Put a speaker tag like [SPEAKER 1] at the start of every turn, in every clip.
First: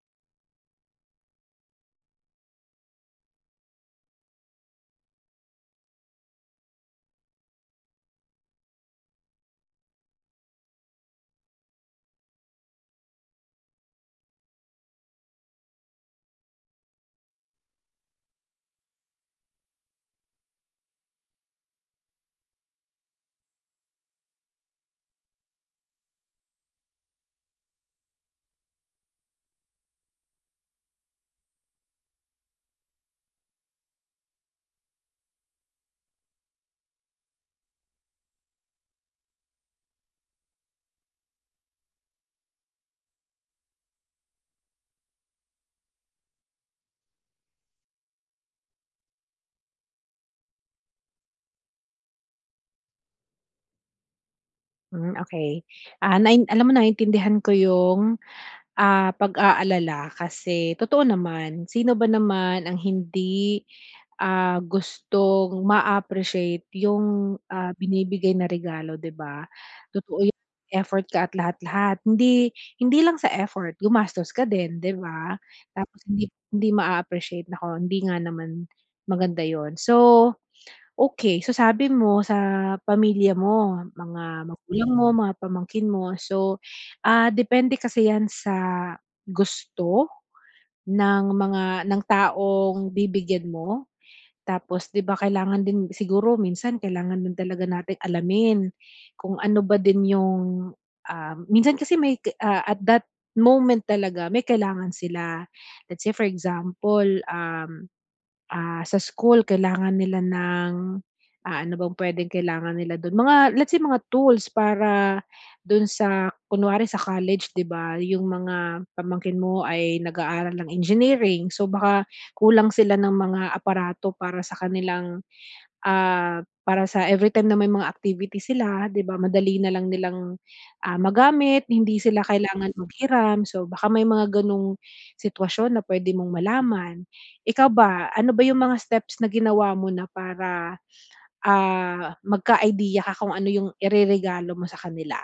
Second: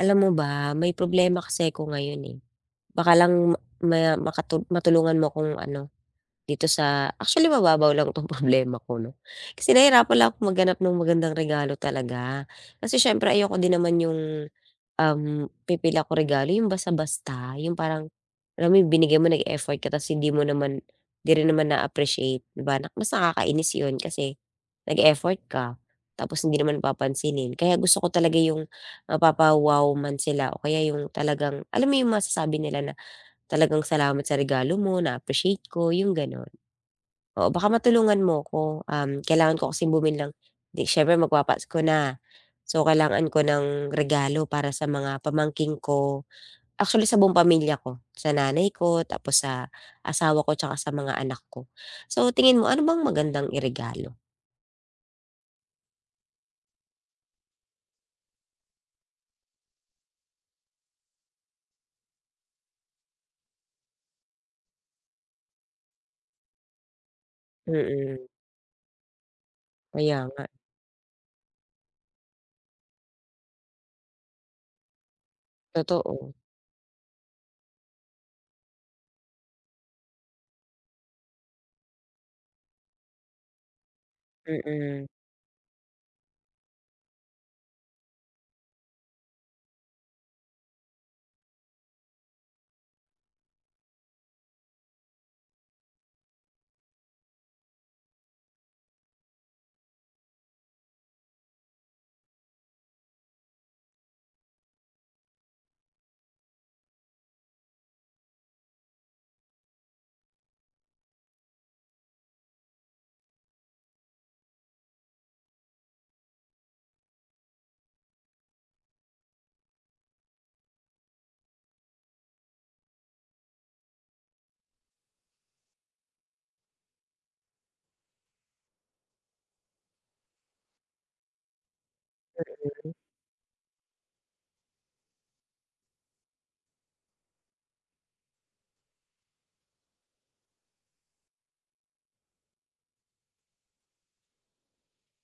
[SPEAKER 1] Alam mo ba, may problema kasi ako ngayon eh, baka lang ma makatu matulungan mo akong ano dito sa actually mababaw lang itong problema ko 'no. Kasi nahirap pala akong maghanap ng magandang regalo talaga, kasi siyempre ayoko din naman 'yong um, pipili ako regalo 'yong basta-basta 'yong parang alam mo yung binigay mo, nag effort ka kasi hindi mo naman 'di rin naman na-appreciate 'di ba? mas nakakainis 'yon kasi nag-effort ka tapos hindi naman papansinin kaya gusto ko talaga yung mapapa-wow man sila o kaya yung talagang alam mo yung masasabi nila na talagang "Salamat sa regalo mo, na-appreciate ko", yung gano'n. Oo baka matulungan mo ko, um, kailangan ko kasing bumili ng siyempre magpapasko ko na, so kailangan ko ng regalo para sa mga pamangkin ko, actually sa buong pamilya ko, sa nanay ko, tapos sa asawa ko, 'tsaka sa mga anak ko. So tingin mo ano bang magandang iregalo?
[SPEAKER 2] Hmm. Okey. Ah, nain alam mo naintindihan ko yung, ah, pag-aalala kasi totoo naman sino ba naman ang hindi, ah, gustong maappreciate yung, ah,
[SPEAKER 1] Mm.
[SPEAKER 2] binibigay na regalo 'di ba?
[SPEAKER 1] Kaya
[SPEAKER 2] Totoo yung
[SPEAKER 1] nga.
[SPEAKER 2] effort ka at lahat, lahat, hindi, hindi lang sa effort gumastos ka din 'di ba tapos hindi
[SPEAKER 1] Totoo.
[SPEAKER 2] hindi maa-appreciate naku hindi nga naman maganda 'yun. So, okay so sabi mo sa pamilya mo, mga magulang mo,
[SPEAKER 1] Mm.
[SPEAKER 2] mga pamangkin mo, so ah, depende kasi 'yan sa gusto ng mga, ng taong bibigyan mo. Tapos, 'di ba kailangan din siguro minsan kailangan din talaga nating alamin kung ano ba din yung, ah, minsan kasi may, ah, at that moment talaga may kailangan sila. Let's say for example, um, ah, sa school kailangan nila ng, ah, ano bang puwedeng kailangan nila dun mga let's say mga tools para dun sa kunwari sa college 'di ba yung mga pamangkin mo ay nag-aaral ng engineering so baka kulang sila ng mga aparato para sa kanilang, ah, para sa everytime na may mga activity sila 'di ba madali nalang nilang, ah, magamit hindi sila kailangan
[SPEAKER 1] Mm.
[SPEAKER 2] maghiram. So baka may mga ganong sitwasyon na puwede mong malaman. Ikaw ba ano ba yung mga steps na ginawa mo na para, ah, magka-idea ka kung ano yung ireregalo mo sa kanila?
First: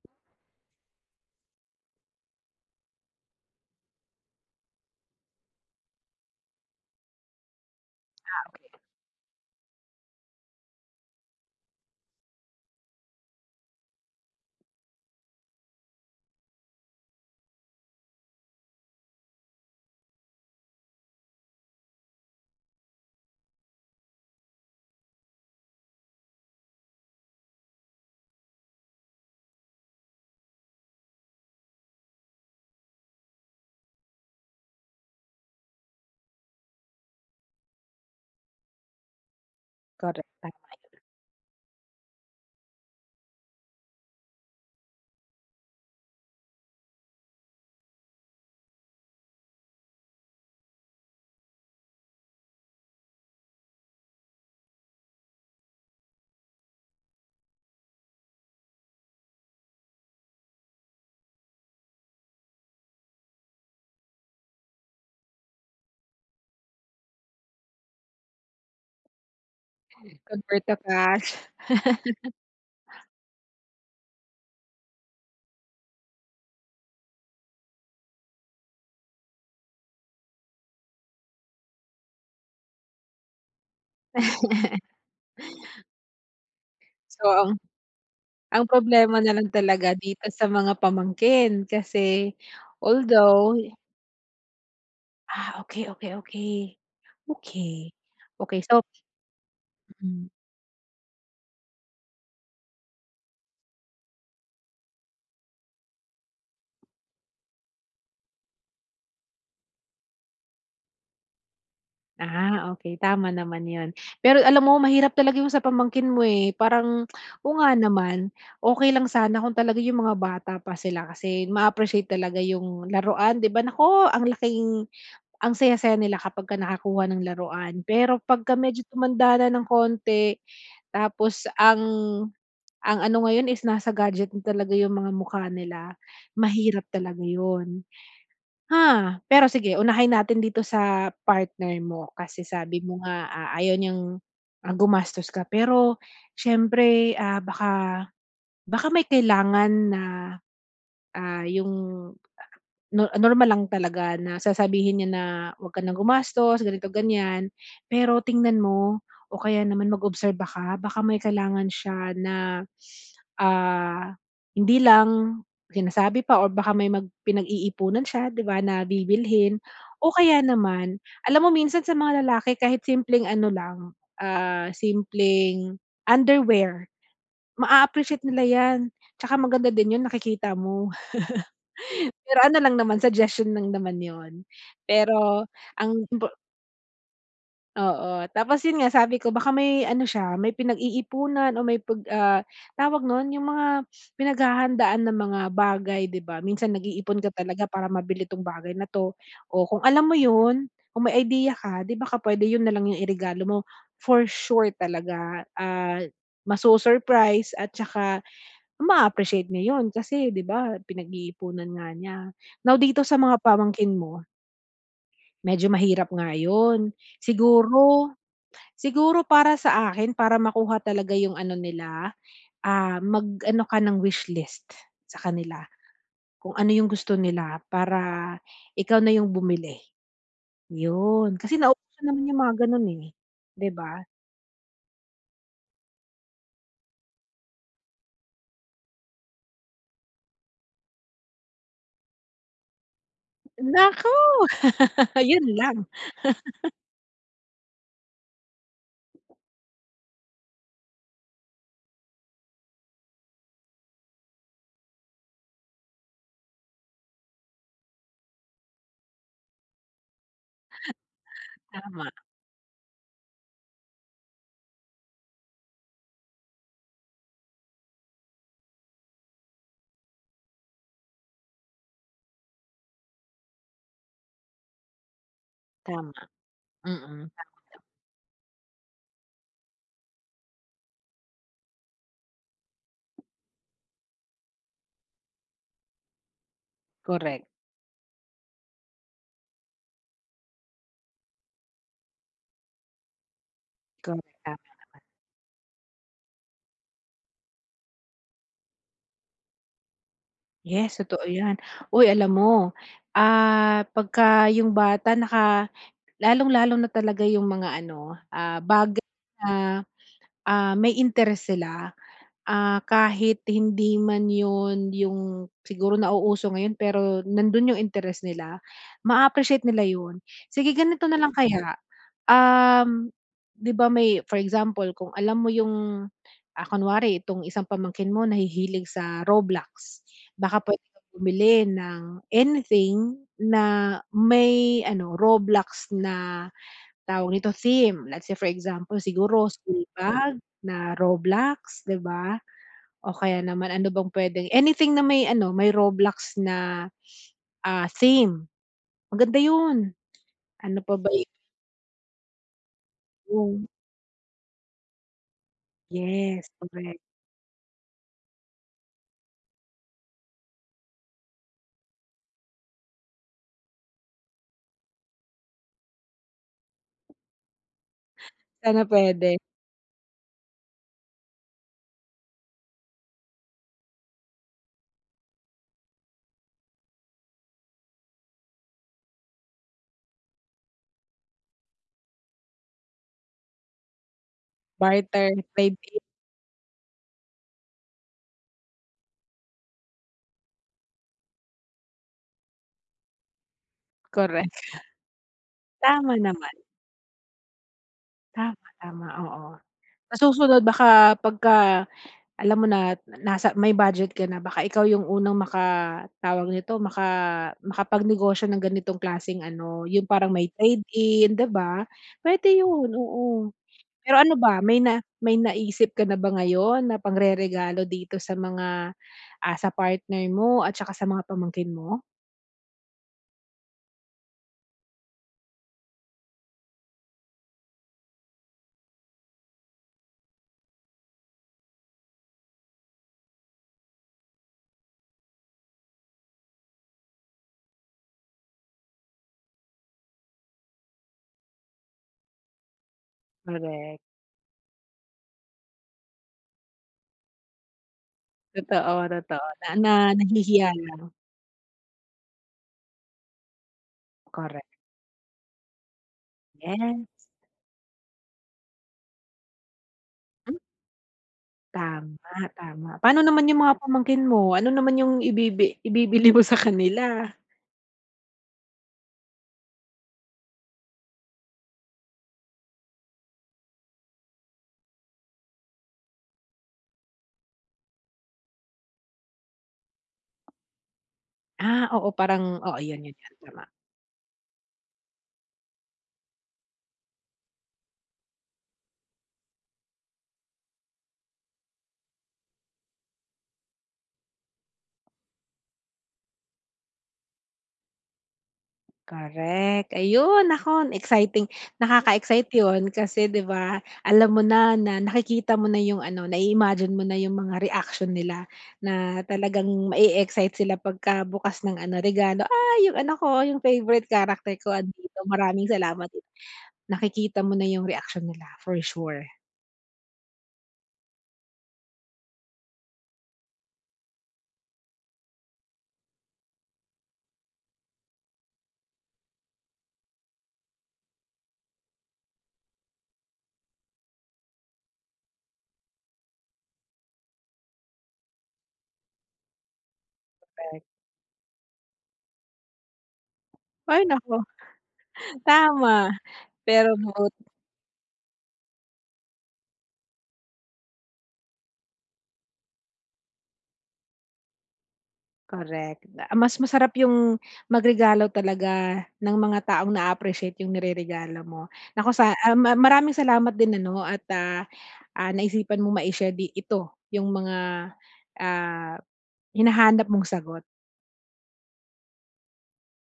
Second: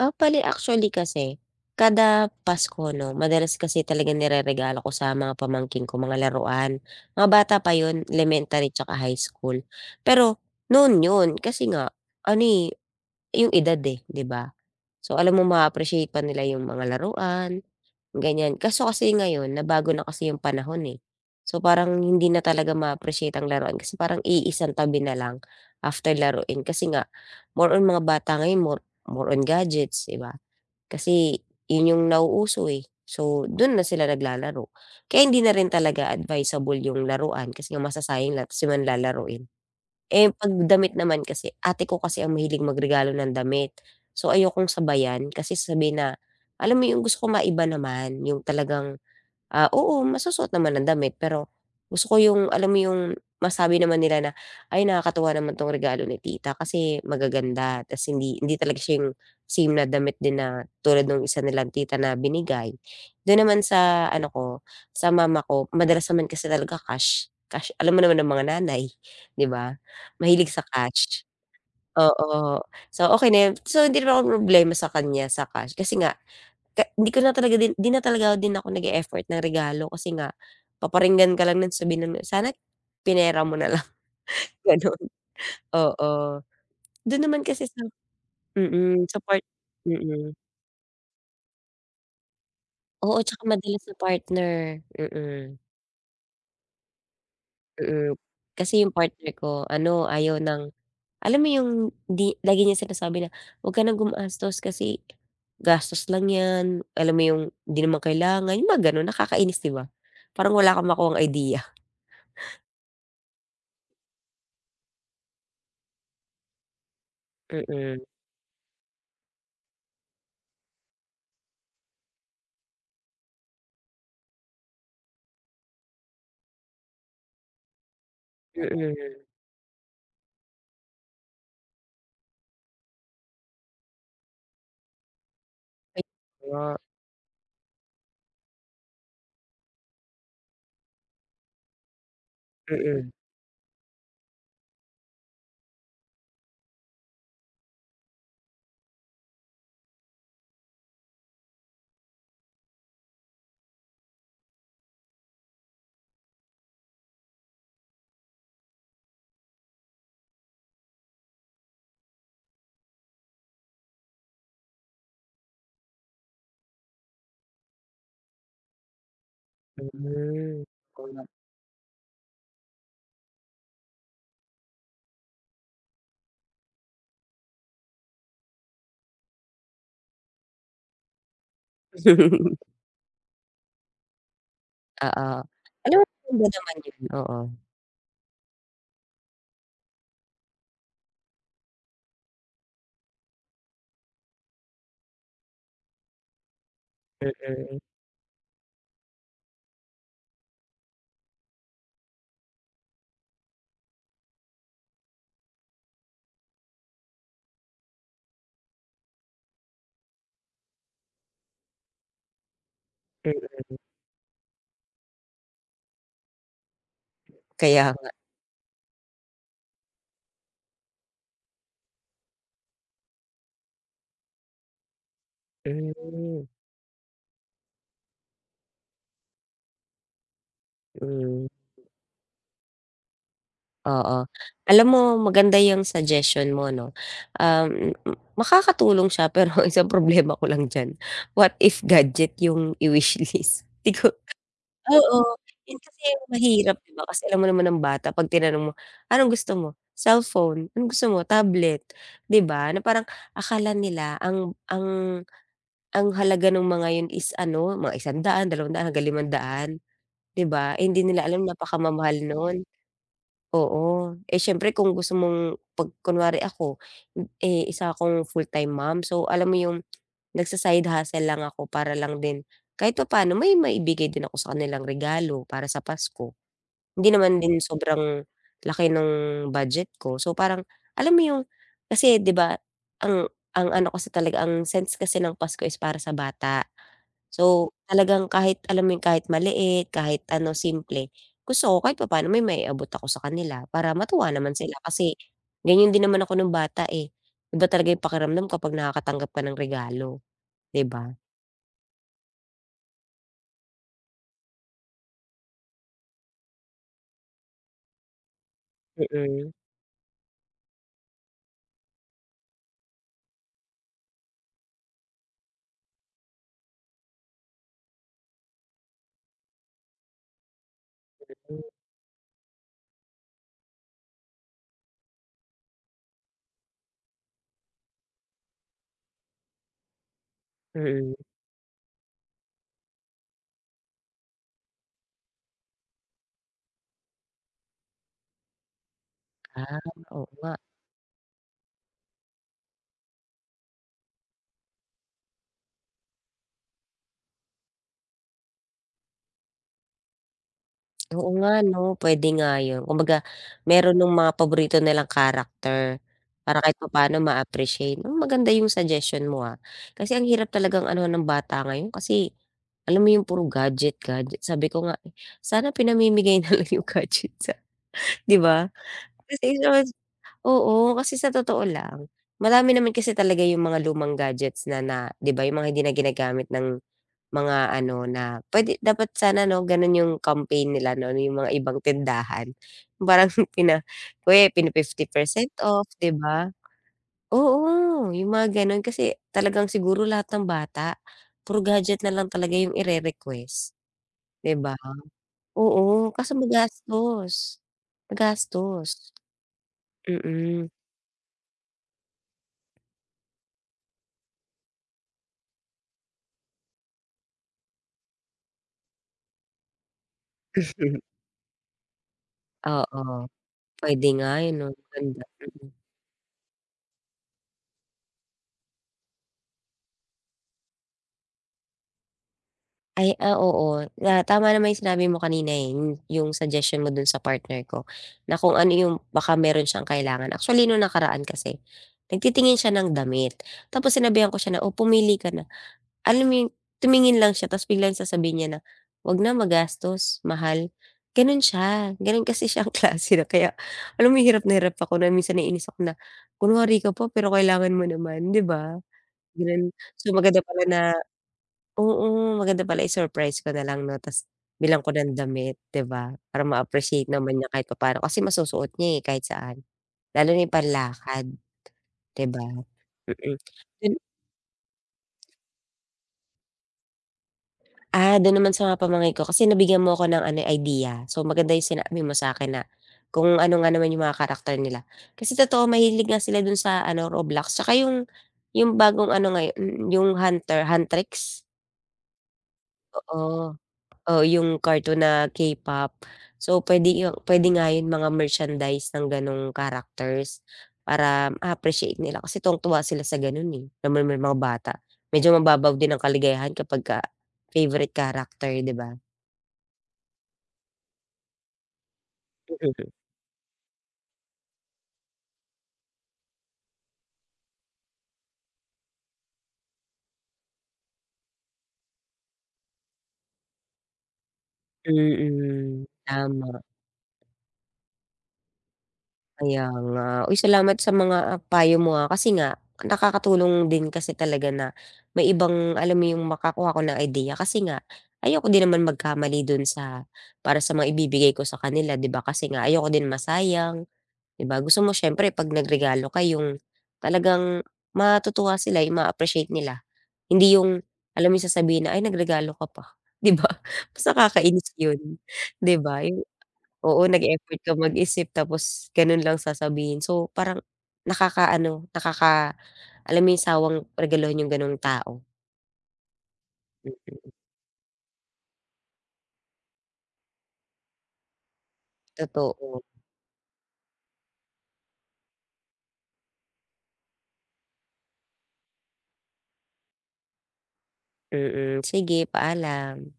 [SPEAKER 1] Ah, bale actually kasi, kada Pasko 'no madalas kasi talaga nireregalo ko sa mga pamangkin ko, mga laruan. Mga bata pa yun,
[SPEAKER 2] Ah,
[SPEAKER 1] elementary
[SPEAKER 2] okey.
[SPEAKER 1] tsaka high school. Pero, noon yun, kasi nga, ano eh, yung edad eh, 'di ba? So alam mong ma-appreciate pa nila yung mga laruan, ganyan. Kaso kasi ngayon nabago na kasi yung panahon eh. So parang hindi na talaga ma-appreciate ang laruan kasi parang iisang tabi na lang after laruin, kasi nga, more on mga bata ngayon more more on gadgets di ba? Kasi, yun yung nauuso eh, so dun na sila naglalaro. Kaya hindi na rin talaga advisable 'yong laruan kasi nga masasayang lang tas di man lalaruin.
[SPEAKER 2] Correct,
[SPEAKER 1] Eh, pag
[SPEAKER 2] tama
[SPEAKER 1] damit
[SPEAKER 2] yan.
[SPEAKER 1] naman kasi, ate ko kasi ang mahilig magregalo ng damit, so ayokong sabayan kasi sabihin na alam mo yung gusto ko maiba naman, yung talagang, ah, oo masusuot naman ang damit pero, gusto ko yung alam mo yung masabi naman nila na, "Ay nakakatuwa naman tong regalo ni tita kasi magaganda". Tas hindi hindi talaga siya yung same na damit din na, tulad nung isa nilang tita na binigay. Dun naman sa ano ko, sa mama ko madalas naman kasi talaga cash, cash, alam mo naman ng mga nanay, 'di ba? Mahilig sa
[SPEAKER 2] Convert to
[SPEAKER 1] cash.
[SPEAKER 2] cash.
[SPEAKER 1] Oo, so okey na yun. So hindi na ako mamroblema sa kanya sa cash kasi nga, ka hindi ko na talaga din 'di na talaga din ako nag-e-effort ng regalo kasi nga, paparinggan ka lang non, sabihin nun, "Sana pinera mo na lang," ganon. Oo. Dun naman
[SPEAKER 2] Oo.
[SPEAKER 1] kasi sa
[SPEAKER 2] Ang
[SPEAKER 1] mm,
[SPEAKER 2] problema
[SPEAKER 1] sa part
[SPEAKER 2] nalang talaga dito
[SPEAKER 1] mm.
[SPEAKER 2] sa mga pamangkin, kasi
[SPEAKER 1] Oo, tsaka
[SPEAKER 2] although
[SPEAKER 1] madalas sa partner, mm.
[SPEAKER 2] Ah, okey, okey, okey. Okey.
[SPEAKER 1] Mm,
[SPEAKER 2] Okey, so
[SPEAKER 1] kasi yung partner ko ano
[SPEAKER 2] Mm.
[SPEAKER 1] ayaw ng alam mo yung di lagi niyang sinasabi na, wag ka ng gumastos kasi gastos lang yan, alam mo yung hindi naman kailangan, yung mga ganon nakakainis 'di ba? Parang wala kang makuhang idea.
[SPEAKER 2] Ah, okey, tama naman yun. Pero alam mo mahirap talaga yung sa pamangkin mo eh, parang, oo nga
[SPEAKER 1] Mm.
[SPEAKER 2] naman, okey lang sana kung talaga yung mga bata pa sila kasi, maa-appreciate talaga yung laruan 'di ba? Nako, ang laking ang saya-saya nila kapag ka nakakuha ng laruan. Pero, pag ka medyo
[SPEAKER 1] Mm.
[SPEAKER 2] tumanda na ng konti, tapos ang ang ano ngayon is nasa gadget na talaga yung mga mukha nila,
[SPEAKER 1] Ay nga.
[SPEAKER 2] mahirap talaga yun. Ah, pero sige unahin natin dito sa partner mo, kasi sabi mo
[SPEAKER 1] Mm.
[SPEAKER 2] nga, ah, ayaw niyang, ah, gumastos ka pero, syempre, ah, baka baka may kailangan na, ah, yung no normal lang talaga na sasabihin niya na, wag ka ng gumastos ganito ganyan, pero tingnan mo o kaya naman mag-obserba ka baka may kailangan siya na, ah, hindi lang sinasabi pa or baka may mag pinag-iipunan siya 'di ba na bibilhin. O kaya
[SPEAKER 1] Hmm.
[SPEAKER 2] naman, alam mo minsan sa mga lalaki kahit simpleng ano lang, ah, simpleng underwear, maa-appreciate nila yan, tsaka maganda din yun, nakikita mo. Pero ano lang naman, suggestion lang naman yun.
[SPEAKER 1] Oo.
[SPEAKER 2] Pero ang
[SPEAKER 1] Alam mo
[SPEAKER 2] impor
[SPEAKER 1] [unintelligible] naman yun, oo.
[SPEAKER 2] Oo, tapos yun nga sabi ko baka may ano siya may pinag-iipunan o may pag, ah tawag nun, yung mga pinaghahandaan ng mga bagay 'di ba, minsan nag-iipon ka talaga
[SPEAKER 1] Mm.
[SPEAKER 2] para mabili tong bagay na to. Oh, kung alam mo yun, kung may idea ka di baka pwede yun nalang yung iregalo mo, for sure talaga, ah, ma-su-surprise at tsaka ma-appreciate nya 'yon, kasi 'di ba pinag-iipunan nga niya. Now dito sa mga
[SPEAKER 1] Mm.
[SPEAKER 2] pamangkin mo medyo mahirap nga yun.
[SPEAKER 1] Kaya nga.
[SPEAKER 2] Siguro siguro para sa akin para makuha talaga yung ano nila, ah, mag ano ka ng wish list sa kanila.
[SPEAKER 1] Hmm.
[SPEAKER 2] Kung ano yung gusto nila, para ikaw na yung bumili. Yun,
[SPEAKER 1] Hmm.
[SPEAKER 2] kasi na uso naman yung mga ganun eh, 'di ba?
[SPEAKER 1] Oo. Alam mo maganda yung suggestion mo no. Ah, m m makakatulong siya pero isang problema ko lang diyan, what if gadget yung i-wish list? Di
[SPEAKER 2] Naku.
[SPEAKER 1] ko oo,
[SPEAKER 2] Yun
[SPEAKER 1] yun
[SPEAKER 2] lang.
[SPEAKER 1] kasi mahirap 'di ba kasi alam mo naman ang bata 'pag tinanong mo, "Anong gusto mo?" "Cellphone" "Anong gusto mo?" "Tablet," di ba? na parang akala nila ang ang ang halaga ng mga 'yon is ano, mga P100, P200, hanggang P500, 'di ba? Eh, hindi nila alam
[SPEAKER 2] Tama.
[SPEAKER 1] napakamamahal nun. Oo, eh, siyempre kung gusto mong pag kunwari ako, eh, isa akong full-time mom, so alam mo yung, nagsa-side hustle lang ako para lang din kahit papaano may maibigay din ako sa kanilang regalo, para sa
[SPEAKER 2] Tama,
[SPEAKER 1] Pasko. Hindi
[SPEAKER 2] Mm,
[SPEAKER 1] naman din
[SPEAKER 2] tama.
[SPEAKER 1] sobrang laki ng budget ko. So parang alam mo yung kasi 'di ba ang ang ano kasi talaga ang sense kasi ng Pasko is para sa bata.
[SPEAKER 2] Correct.
[SPEAKER 1] So, talagang kahit alam yung kahit maliit, kahit ano simple, gusto ko kahit papano may maiabot ako sa kanila, para
[SPEAKER 2] Correct,
[SPEAKER 1] matuwa naman
[SPEAKER 2] tama
[SPEAKER 1] sila.
[SPEAKER 2] naman.
[SPEAKER 1] Kasi, ganyan din naman ako nung bata eh, iba talaga yung pakiramdam kapag nakakatanggap ka ng regalo, 'di
[SPEAKER 2] Yes,
[SPEAKER 1] ba?
[SPEAKER 2] totoo yan. Uy, alam mo, ah, pagka yung bata naka lalong-lalo na talaga yung mga ano, ah, bagay
[SPEAKER 1] Mm.
[SPEAKER 2] na, ah, may interest sila, ah, kahit hindi man yun yung siguro nauuso ngayon pero nandun yung interest nila, maa-appreciate nila yun. Sige, ganito na lang
[SPEAKER 1] Mm.
[SPEAKER 2] kaya, um, 'di ba may for example, kung alam mo yung, ah kunwari itong isang pamangkin mo nahihilig sa Roblox, baka pwede ka
[SPEAKER 1] Mm.
[SPEAKER 2] bumili ng anything na may ano, Roblox na, tawag nito, theme. Let's say for example, siguro
[SPEAKER 1] Ah,
[SPEAKER 2] school
[SPEAKER 1] oo
[SPEAKER 2] bag
[SPEAKER 1] nga.
[SPEAKER 2] na Roblox, di ba? O kaya naman ano bang puwedeng anything na may ano may Roblox na, ah, theme, maganda yun. Ano pa ba i
[SPEAKER 1] Oo nga 'no, pwede nga yun. Kumbaga,
[SPEAKER 2] Hmm.
[SPEAKER 1] meron nung mga paborito nilang character,
[SPEAKER 2] Yes,
[SPEAKER 1] para kahit
[SPEAKER 2] correct.
[SPEAKER 1] papano ma-appreciate. Ah, maganda yung suggestion mo, ah, kasi ang hirap talagang anuhan ng bata ngayon kasi, alam mo yung puro gadget gadget. Sabi ko nga, sana pinamimigay nalang yung gadget sa 'di ba?
[SPEAKER 2] Sana pwede.
[SPEAKER 1] [unintelligible] oo, kasi sa totoo lang, marami naman kasi talaga yung mga lumang gadgets na na 'di ba yung mga hindi na ginagamit ng mga ano, na pwede dapat sana no, ganon yung campaign nila no? Yung mga ibang tindahan. Parang pina pini fifty
[SPEAKER 2] Barter,
[SPEAKER 1] percent off
[SPEAKER 2] trade-in.
[SPEAKER 1] di ba? Oo, yung mga ganon, kasi talagang siguro lahat ng bata, puro gadget nalang talaga yung i-rerequest,
[SPEAKER 2] Correct.
[SPEAKER 1] di ba? Oo,
[SPEAKER 2] Tama
[SPEAKER 1] kaso
[SPEAKER 2] naman.
[SPEAKER 1] magastos.
[SPEAKER 2] Tama,
[SPEAKER 1] Magastos.
[SPEAKER 2] tama, oo. Sa susunod
[SPEAKER 1] Mm.
[SPEAKER 2] baka pagka alam mo na, nasa may budget ka na baka ikaw yung unang maka tawag nito, maka makapagnegosyo ng ganitong klaseng ano, yun parang may trade-in 'di ba? Pwede yun,
[SPEAKER 1] Oo.
[SPEAKER 2] oo.
[SPEAKER 1] Pwede
[SPEAKER 2] Pero
[SPEAKER 1] nga
[SPEAKER 2] ano
[SPEAKER 1] eh
[SPEAKER 2] ba,
[SPEAKER 1] no,
[SPEAKER 2] may na
[SPEAKER 1] ganda,
[SPEAKER 2] may
[SPEAKER 1] mm.
[SPEAKER 2] naisip ka na ba ngayon na pangreregalo dito sa mga ah, sa partner mo at tsaka sa mga pamangkin mo?
[SPEAKER 1] Ay, ah, oo, nga tama naman 'yong sinabi mo kanina eh, 'yong 'yong suggestion mo do'n sa partner ko na kung ano 'yong baka meron s'yang kailangan actually no'ng nakaraan kasi nagtitingin siya ng damit tapos sinabihan ko siya na, "oh, pumili ka na," alam mo 'yong, tumingin lang siya tapos biglang sasabihin niya na 'wag na magastos mahal gano'n s'ya, gano'n kasi s'yang klase na kaya
[SPEAKER 2] Correct.
[SPEAKER 1] alam mo hirap na hirap ako na minsan naiinis ako na, kunwari ka pa pero kailangan mo naman 'di ba,
[SPEAKER 2] Totoo totoo na
[SPEAKER 1] gano'n.
[SPEAKER 2] na
[SPEAKER 1] So maganda pala
[SPEAKER 2] nahihiya
[SPEAKER 1] na
[SPEAKER 2] lang.
[SPEAKER 1] oo, maganda pala i-surprise ko nalang 'no 'tas
[SPEAKER 2] Correct.
[SPEAKER 1] bilang ko ng damit 'di ba, parang
[SPEAKER 2] Gets.
[SPEAKER 1] ma-appreciate naman niya kahit papa'no, kasi masusuot niya eh, kahit saan. Lalo na 'yong
[SPEAKER 2] Hmm.
[SPEAKER 1] panlakad, 'di ba?
[SPEAKER 2] Tama, tama paano
[SPEAKER 1] mhm,
[SPEAKER 2] naman 'yong mga
[SPEAKER 1] 'yon
[SPEAKER 2] pamangkin mo, ano naman 'yong ibibi ibibili mo sa kanila?
[SPEAKER 1] Ah, do'n naman sa pamangkin ko kasi nabigyan mo ako ng ano idea so, maganda 'yong sinabi mo sa akin na kung ano nga naman 'yong mga character nila, kasi totoo mahilig nga sila do'n sa ano Roblox, 'saka 'yong 'yong bagong ano ngayon 'yo 'yong Hunter Huntrix.
[SPEAKER 2] Ah, oo, parang oo, 'yon 'yon, nga
[SPEAKER 1] Oo,
[SPEAKER 2] tama.
[SPEAKER 1] o 'yong cartoon na K-pop, so pwede 'yon pwede nga 'yong mga merchandise ng gano'ng characters para ma-appreciate nila kasi tuwang-tuwa sila sa gano'n eh, alam mo naman mga bata, medyo mababaw din ang kaligayahan kapag ka favorite character, 'di ba?
[SPEAKER 2] Correct, ayon nako exciting, nakaka-excite 'yon, kasi 'di ba alam mo na na nakikita mo na 'yong ano, nai-imagine mo na 'yong mga reaksyon nila, na talagang ma-excite sila pagka bukas ng ano regalo "ay, 'yong anak ko 'yong favorite character ko andito maraming
[SPEAKER 1] Mhm,
[SPEAKER 2] salamat"
[SPEAKER 1] tama.
[SPEAKER 2] nakikita mo na 'yong reaksyon nila for sure.
[SPEAKER 1] Kaya nga, uy, salamat sa mga ah, payo mo ah, kasi nga nakakatulong din kasi talaga na may ibang alam mo 'yong makakuha ko ng ideya, kasi nga, ayoko din naman magkamali do'n sa para sa mga ibibigay ko sa kanila, di ba, kasi nga ayoko din masayang 'di ba gusto mo s'yempre pag nagregalo ka 'yong talagang matutuwa sila, 'yong ma-a-appreciate nila, hindi 'yong alam mo sasabihin na "ay nagregalo ka pa", 'di ba mas
[SPEAKER 2] Ay nako,
[SPEAKER 1] nakakainis 'yon 'di
[SPEAKER 2] tama
[SPEAKER 1] ba 'yong,
[SPEAKER 2] pero
[SPEAKER 1] oo,
[SPEAKER 2] but
[SPEAKER 1] nag-effort ka mag-isip, tapos gano'n lang sasabihin, so parang nakaka-ano nakaka alam mo 'yon, sawang regaluhan 'yong gano'ng tao.
[SPEAKER 2] Correct da mas masarap
[SPEAKER 1] Mm.
[SPEAKER 2] 'yong magregalo talaga, ng mga taong na-a-appreciate 'yong nireregalo mo nako, sa um, ma
[SPEAKER 1] Totoo.
[SPEAKER 2] mar maraming salamat din ano at, ah ah, naisipan mong ma-i-share di ito 'yong mga, ah, hinahanap mong sagot.
[SPEAKER 1] Mm, sige paalam.